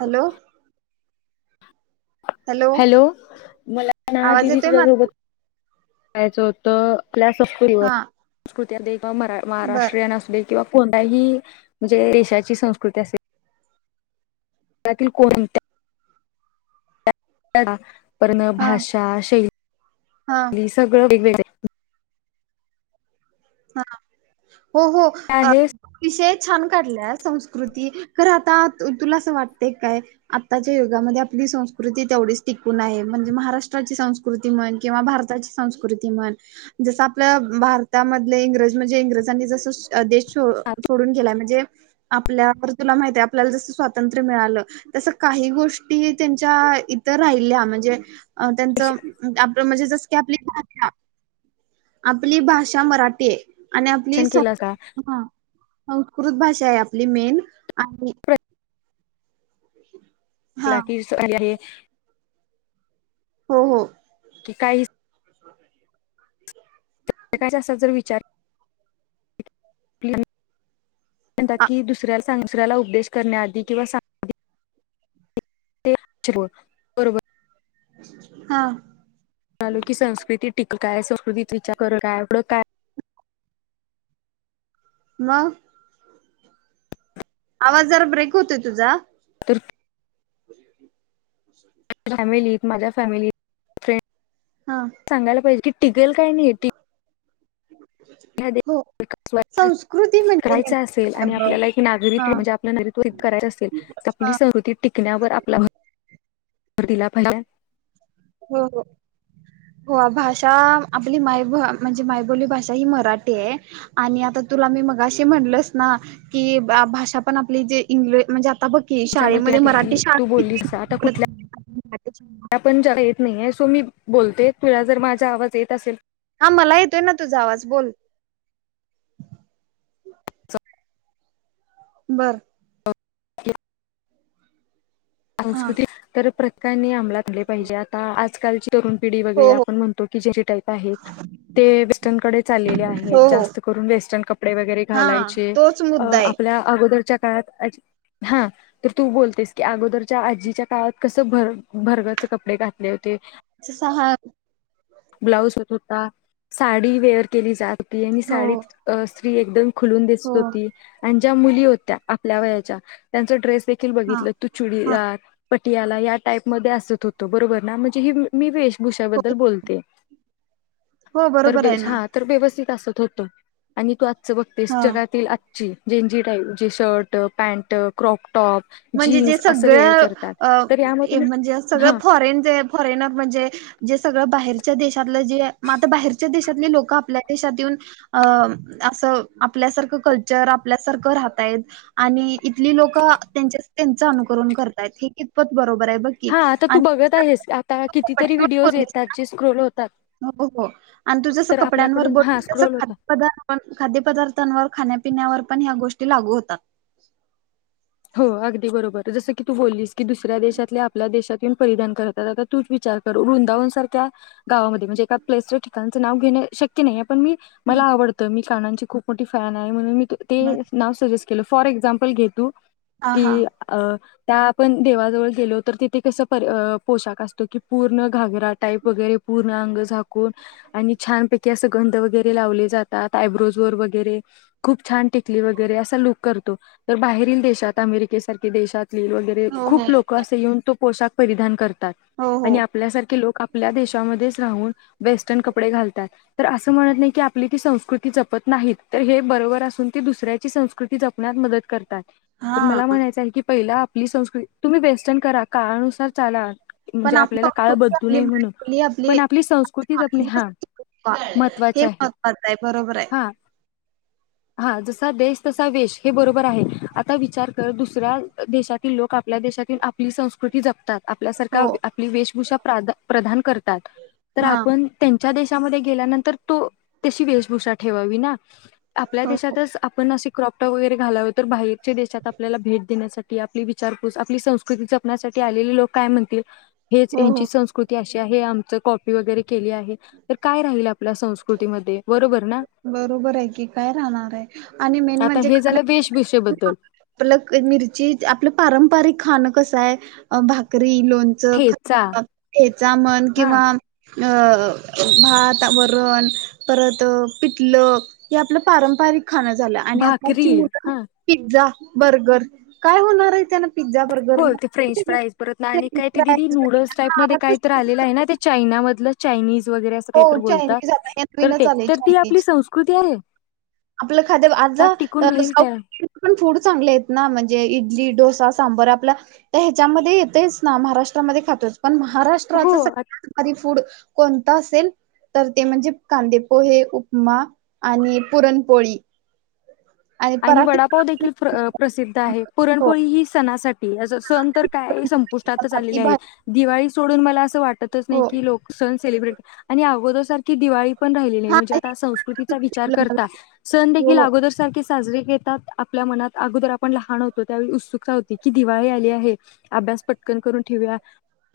Hello hello मला ना आवाज दिदी येतोय तुझ्या माझा सोबत पायचं होत आपल्या संस्कृतीवर हा संस्कृती मरा बर महाराष्ट्रीयन असे किंवा कोणताही म्हणजे देशाची संस्कृती असे कोण पण हा भाषा शैली हा सगळं वेगवेगळे. हा हो हो अ आहे विषय छान काढले संस्कृती खर आता तुला असं वाटतेय काय आताच्या युगामध्ये आपली संस्कृती तेवढीच टिकून आहे म्हणजे महाराष्ट्राची संस्कृ क भ ज आपल्या भ आप इंग्रज म्हणजे इंग्रजांनी जस देश शिक्षण सोडून केलाय म्हणजे आपल्यावर तुला माहिती आहे आपल्याला जसं स्वातंत्र्य मिळालं तस काही गोष्टी त्यांच्या इतर राहिल्या म्हणजे अ त्यांचं आप म्हणजे जस की आपली भाषा आपली भाषा मराठी ते आणि आपली सं केलं का संस्कृत भाषा आहे आपली मेन आणि [unintelligible] लाकी आहे हो हो कि काही जच ण आ- की दुसऱ्या सऱ्याला उपदेश करण्याआी किंवा सांग ते ब हा लो की संस्कृती टिक काय संस्कृतीत विचार कर काय एवडं काय ना आवाज जरा ब्रेक होतोय तुझा तुर्की फॅमिलीत माझ्या फॅमिली फ्रेंड हा सांगाय पाहिजे कीिकेल काय नाही या हो देिक संस्कृती म्हणजे करायचं नेमकी असेल काय आणि ब आपल्याला एक हा नागरिकत्व म्हणजे आपलं नरत्व करायचं असेल आपली हा सहृती टिकण्यावर आपलार दिला पाहिजे हो हो हो भाषा आपली मायभ म्हणजे मायबोली भाषा ही मराठी आहे आणि आता तुला मी मग अे म्हणलस ना कि भाषा पण आपली जे इंग् म्हणजे आता बघ कि त्याच्यामुळे त्या शाळेमध्ये मराठी देखील तू बोललीस आता कुठल्या शाळाितीडत पण ज येत नाहीे सो मी बोलते तुला जर माझा आवाज येत असेल हा मला येतोय ना तुझा आवाज बोल असेल बरं ह हा संस्कृती तर प्रतकाने आमलातले पाहिजे आता आजकालची तरुण पिढी वगैरे हो हो आपण म्हणतो की ज्याची टाईप आहे ते वेस्टर्नकडे चाललेले हो आहेत हो जास्त करून वेस्टर्न कपडे वगैरे हा घालायचे तोच अ मुद्दा आहे. आपल्या अगोदरच्या काळात हा तर तू बोलतेस की अगोदर च्या आजीच्या काळात कस भर भरगचे कपडे घातले होते अच सहा ब्लाऊज होत होता साडी वेअर केली जाते आणि हो साडीत स्त्री एकदम खुलून हो दिसत होती आणि ज्या मुली होत्या आपल्या वयाच्या त्यांचा ड्रेस देखील हा बघित तु हा चुडीदार पटियाला या टाईप म असत होतो बरोबर ना म्हणजे मी वे हो भुषाबद्दल बोलते हो तर बरोबर आहे ना हा तर व्यवस्थित असत होतं आणि तू आजचं बघतेस हा जगातील ज जी टाईप ज शर्ट पँन्ट क्रॉकटॉप म्हणजे जे सगळं तर यामधून म्हणजे सगळं हा फॉरेन जे फॉरेन म्हणजे जे सगळं बाहेरच्या देशातलं जे म आता बाहेरच्या देशातले लोक आपल्या देशात येऊन अ असं आपल्यासारखं कल्चर आपल्यासारखं राहताय आणि इथली लोक त्यां त्यांच अनुकरण करतायत हे कितपत बरोबर आहे बघ की हा आता आणि तू बघत आहेस आता कितीतरी कपड्यांवर व्हिडिओज बोललीस येतात ना जे स्क्रोल होतात हो हो आणि तू जसं तर कपड्यांवर आपल्याकडून बोल हा तस स्क्रोल होता खा्यपदार् पण खाद्यपदार्थांवर खाण्यापिण्यावर पण ह्या गोष्टी लागू होतात हो अगदी बरोबर जसं की तू बोललीस की दुसऱ्या देशातल्या आपल्या देशातून परिधान करतातता तूच विचार करू वृंदावन सारख्या गावामध्ये म्हणज एका्लेसच्या ठिकाणं नाव घेणे शक नाही पण मी मला आवडतं मी कानाची खूप मोठी फॅन आहे म्हणून मी बर तेव से के फॉर एक्झाम्पल घेतू हा हा कि अ त्या आपण देवाजवळ गेलो तर तिथे कस पर पोशाख असत पूर्ण घारा टाईप वगरे पूर्ण अंग झाकून आणि छानपैकी अस गं वगे लावले जातात आयब्रोज वर वगैरे खूप छान टिकली वगैरे असा लोक करतो तर बाहेरील देशात अमेरिकेसारखे देशातली वगैरे हो हो खूप लोकं असे येऊन तो पोशा परिधान करत हो हो आणि आपल्यासारखे लोक आपल्या देशामध्येच राहून वेस्टर्न कपडे घालतात तर असं म्हणत नाही की आपली ती संस्कृती जपत नाहीत तर हे बरोबर असून ती दुसऱ्याची संस्कृती जपण्यात मदत करतात तर हा मला म्हणायचं आहे की पहिला आपली संस्कृती तुम्ही वेस्टर्न करा काळानुसार चाला म्हणजे पण आपली आपल्याला काळ संस्कृती बदलू आपली नये म्हणून मुली पण आपली संस्कृतीच आपण हा ह हे महत्त्वाचे आहे महत्त्वाचं आहे बरोबर आहे हा हा जसा देश तसा वेश हे बरोबर आहे आता विचार तर दुसऱ्या देशातील लोक आपल्या देशातील आपली संस्कृती जपतात हो आपल्यासारख्या आपली वेशभूषा प्रान प्रदान करतात तर हा आपण त्यांच्या देशामध्ये गेल्यानंतर तो त्याशी वेशभूषा ठेवावी ना आपल्या हो हो देशातच आपण असे क्रॉपटॉ वगैरे घालाव तर बाहेरच्या देशात आपल्याला भेट देण्यासाठी आपली विचारपूस आपली संस्कृती जपण्यासाठी आलेले लोक काय म्हणतील हेच हो यांची हो संस्कृती अशी आहे हे आमच कॉपी वगैरे केली आहे तर काय राहील आपल्या संस्कृतीमध्ये बरोबर ना बरोबर आहे की काय राहणार आहे आणि मेन आता म्हणजे हे खाण झालं वेशभूषेबद्दल आपलं मिरची आपलं पारंपरिक खाणं कसं आहे भाकरी लोण ठेचा घ्यायचा मन हा किंवा भात वरण परत पितलक हे आपलं पारंपरिक खाणं झालं आणि भाकरी आताची मु हा पिझ्झा बर्गर काय होणार आहे त्याना पिझ्झा बर्गर हो ते फ्रेंच फ्राईज बत नाही आणि फ्रेंच काय ते दिदी फ्राईज नूडल्स टाईप मध्ये काय तर आलेलं आहे ना चायनामधलं चायनीज वगैरे अस हो कात बोलतात चायनीज आता हे तर नवीनच ते आलय तर ती चायनीज आपली संस्कृती आहे आपलं खादे आज त्यात टिकून राहील सा काय पण फूड चांगले आहेत ना म्हणजे इडली डोसा सांबर आपला तर ह्याच्यामध्ये येतेच ना महाराष्ट्रामध्ये खातोच पण महाराष्ट्र हो फूडण असेल तर ते म्हणजे कांदे पोहे उपमा आणि पुरणपोळी आणि वडापाव देखील प्रसिद्ध आहे हो पुरणपोळी ही सणासाठी सण काय संपुष्टातच चपाती आलेले आहेत भाजी दिवाळी सोडून मला अस वाटतच नाही हो की लोक सण सेलिब्रेट आणि अगोदर सारखी दिवाळी हा म्हणच हो हो साजरीे घेतात आपल्या मनात अगोदर आपण लहान होतो त्यावेळी उत्सुकता होती की दिवाळी आली आहे अभ्यास पटकन करून ठेवया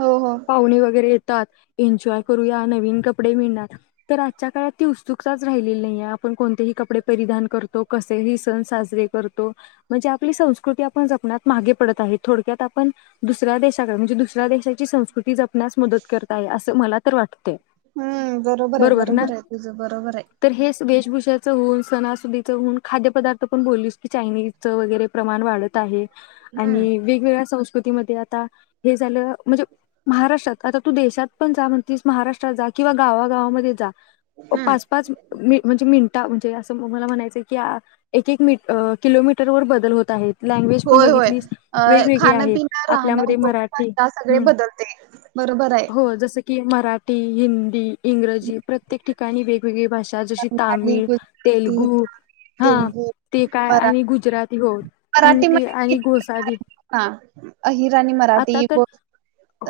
हो हो पाहुणे वगैरे येतात एन्जॉय करूया नवीन कपडे मिळणार तर आजच्या काळात ती उत्सुकताच राहिलेली नाहीे आपण कोणतेही कपडे परिधान करतो कसे ह सण साजरे करतो म्हणजे आपली संस्कृती आपण जपण्यात मागे पडत आहेत थोडक्यात आपण दुसऱ्या देशाकडे म्हणजे दुसऱ्या देशाची संस्कृती जपण्यास मदत करत आहे असं मला तर वाटते. हम्म बरोबर आहे बरोबर आहे तुझं बरोबर आहे. तर हे वेशभूषेचं होऊन सणासुदीचं होऊन खाद्यपदार्थ पण बोलस की चायनीजच वगैरे प्रमाण वाढत आहे हम्म आणि वेगवेगळ्या संस्कृतीमध्ये आता हे झालं म्हणजे महाराष्ट्रात आता तू देशात पण जा म्हणतीस महाराष्ट्रात जा किंवा गावागावामध्ये जा हम्म पाच पाच म्हणजे मिनटा म्हणजे असं मला म्हणायचं क एक एक मी किलोमीटर वर बदल होत आहेत. लँग्वेज पण होय होय बघितलीस अ वेगवेगळी आहे खाणपिनं राहणं आपल्यामध्ये गो मराठी फा सगळे हम्म बदलते. बरोबर आहे. कि मराठी हिंदी इंग्रजी प्रत्येक ठिकाणी वेगवेगळी भाषा ज बंगाली, तामिळ गुजराती, तेलगू हा तेलगू, ते काय मरा आणि गुजराती हो आणि ते आणि गोसाली. हा अहिरा आणि मराठी ब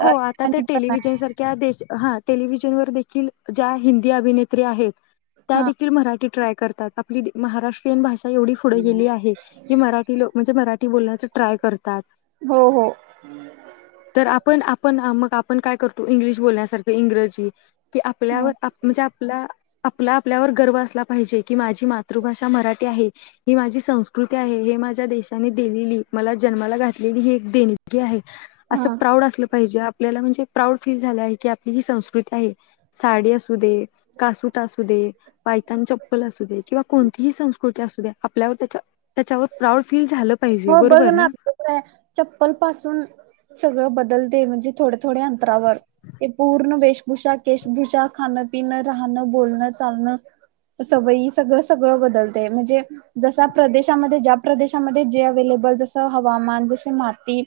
हो आता तर टेलिव्हिजन दे हा टेलिव्हिजन वर देखील ज्या हिंदी अभिनेत्री आहेत. त्या हा देखील मराठी ट्राय करतात आपली महाराष्ट्रीयन भाषा एवढी पुढे गेली आहे की मठीो म्हणजे मराठी बण्याच ट्राय करतात. हम्. तर आपण आपण मग आपण काय करतो इंग्लिश बोलण्यासारखं इंग्रजी कि हा आपल्यावर म्हणजे आपला आपला आपल्यावर गर्व असला पाहिजे की माझी मात मातृभाषा मराठी आहे ही माझी संस्कृती आहे हे माझ्या देशाने दिलेली मला जन्माला घातलेली ही एक देणगी आहे असं हा. प्राऊड असलं पाहिजे आपल्याला म्हणजे प्राऊड फील झाला आहे की आपली ही संस्कृती आहे. साडी असू दे कासुट असू दे पायतान चप्पल असू दे. किंवा कोणतीही संस्कृती असू द्या आपल्यावर त्या त्याच्यावर प्राऊड फील झालं पाहिजे हो बघ बरोबर ना. चप्पल पासून सगळं बदल दे म्हणजे थोडे थोडे अंतरावर ते पूर्ण वेश भूषा केश भूषा खाणं पिनं राहणं बोलणं चालणं. सवयी सगळ सगळं बदलते म्हणजे जस प्रदेशामध्ये ज्या प्रदेशामध्ये जे अवेलेबल जस हवामान जसे माती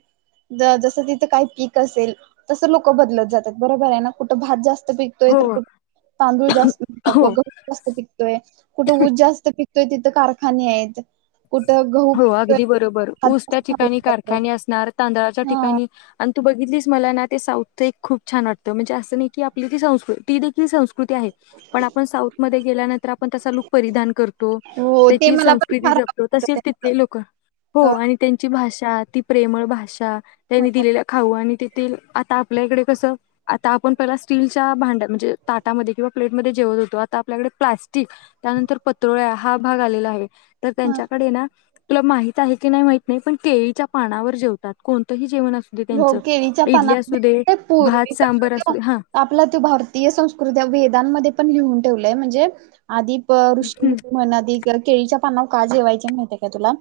ज जसं तिथे काही पीक असेल तसं लोक बदलत जातात बरोबर आहे ना कुठं भात जास्त पीक तोय हो तर कुठ तांदूळ जास्त हो जास्त पिकतोय कुठं ऊज जास्त पिकतोय तिथं कारखाने आहेत कुठं गहू गदी बरोबर ऊस त्या हाताचं खाल्लं ठिकाणी जातं. कारखाने असणार तांदळाच्या हा, ठिकाणी तू बघितलीस मला ना ते साऊथं एक खूप छान वाटतं म्हणजे असं नाही की आपली ती संस्कृ ती देखील संस्कृती आहे. पण आपण साऊथ मध्ये गेल्यानंतर आपण तसा लूक परिधान करतो हो ते तेथील मला पण संस्कृती फार जपतो. आवडतं तसेच त्यांचं. तिथली लोक हो आणि त्यांची भाषा ती प्रेमळ भाषा त्यांनी हो. दिलेल्या खाऊ आणि तेथील आता आपल्या इकडे कसं? आता आपण पहिला स्टीलच्या भांड्यात म्हणजे ताटामध्ये किंवा प्लेटमध्ये जेवत होतो आता आपल्याकडे प्लास्टिक त्यानंतर पत्रोळ्या हा भाग आलेला आहे. तर हा. त्यांच्याकडे ना तुला माहित आहे की नाही माहित नाही पण केळीच्या पानावर जेवतात कोणतंही जेवण असू. हो त्यांच केळीच्या इडली असू दे, पानामध्ये भात सांबर पूर्वीपासून असू हा. आपला तो भारतीय संस्कृती वेदांमध्ये पण लिहून ठेवलंय म्हणजे आधी प ऋषी हम्म, मुनी म्हण केळीच्या पानावर का जेवायचे माहिती आहे काय तुला?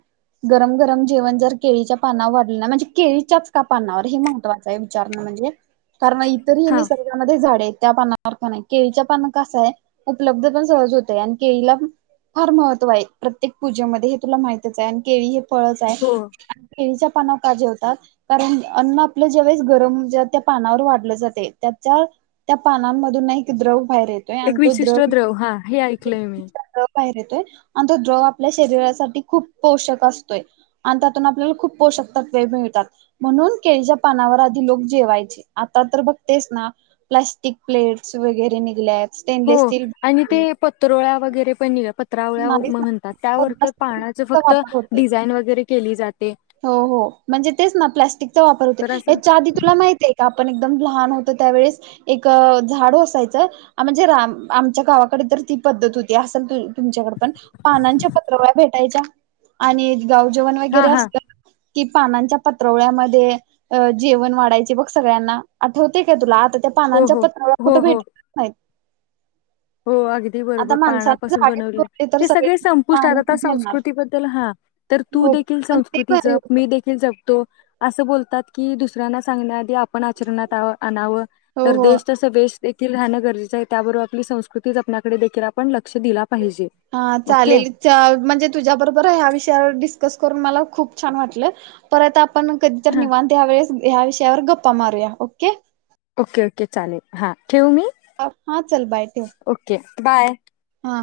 गरम गरम जेवण जर केळीच्या पानावर वाढलं ना म्हणजे केळीच्याच का पानांवर हे महत्त्वाचं आहे विचारणं म्हणजे कारण इतर मी हा नि सर्गा मध्ये झाडे आहे त्या पानावर का नाही केळीच्या पान कसं आहे. उपलब्ध पण सहज होतय आणि केळीला पण फार महत्त्व आहे प्रत्येक पूजेमध्ये हे तुला माहितच आहे आणि केळी हे. फळच आहे हो आणि केळीच्या पानावर का जेवतात? कारण अन्न आपलं ज्यावेेळेस गरम त्या पानावर वाढलं जाते त्याचा त्या पानांमधून एक द्रव बाहेर येत एक विशिष्ट द्रव हा हे ऐकलंय मी द्रव बाहेर येतोय आणि तो द्रव आपल्या शरीरासाठी खूप पोषक असतोय आणि त्यातून आपल्याला खूप पोषक तत्वे मिळतात म्हणून केळीच्या पानावर आधी लोक जेवायचे आता तर बघतेस ना प्लास्टिक प्लेट्स वगैरे निघल्यात हो स्टेनलेस स्टील आणि ते पत्रोळ्या वगैरे पण पत्रवळ्या म्हणतात त्यावर तर पानांचं फक्त वापर होतोय डिझाईन वगैरे केली जाते. हो हो म्हणजे तेच ना प्लास्टिकचा वापर तर होतोय असं आधी तुला माहितय का आपण एकदम लहान होतो त्यावेळेस एक झाडू असायचं म्हणजे रा आमच्या गावाकडे तर ती पद्धत होती असल त तुमच्याकडंपण पानांच्या पत्रावळ्या भेटायच्या आणि गाव जेवण हा वगैरे हा असत कि पानांच्या पत्रवळ्यामध्ये ते जेवण वाढायचे बग सगळ्यांना आठवतंय का तुला आ त्या हो पानांच्या हो पत्रावळ्या हो कुठे हो भेटतच नाहीत. हो अगदी आता बरोबर माणसाने पानापासून झाडे बनवलेलं तोडले तर ते सगळे संपुष्ट पान आहेत आता कुठे येणार संस्कृतीबद्दल हा तर तू हो देखील पण ते संस्कृती भारी जप होत मी देखील जपतो अस बोलतात की दुसऱ्यांना सांगण्याआधी आपण आचरणात आणाव हो तर हो देश तस वेश देखील राहणं गरजेचं आहे त्याबरोबर आपली संस् कृतीच आपल्याकडे देखील आपण लक्ष दिला पाहिजे. हा ओके चालेल त्या म्हणजे तुझ्याबरोबर ह्या विषयावर डिस्कस करून मला खूप छान वाटलं परत आ आपण कधीतर हा निवांत ह्या वेळेस ह्या विषयावर गप्पा मारूया ओके ओके ओके चालेल हा ठेवू मी हा चल बाय ठेव ओके बाय हा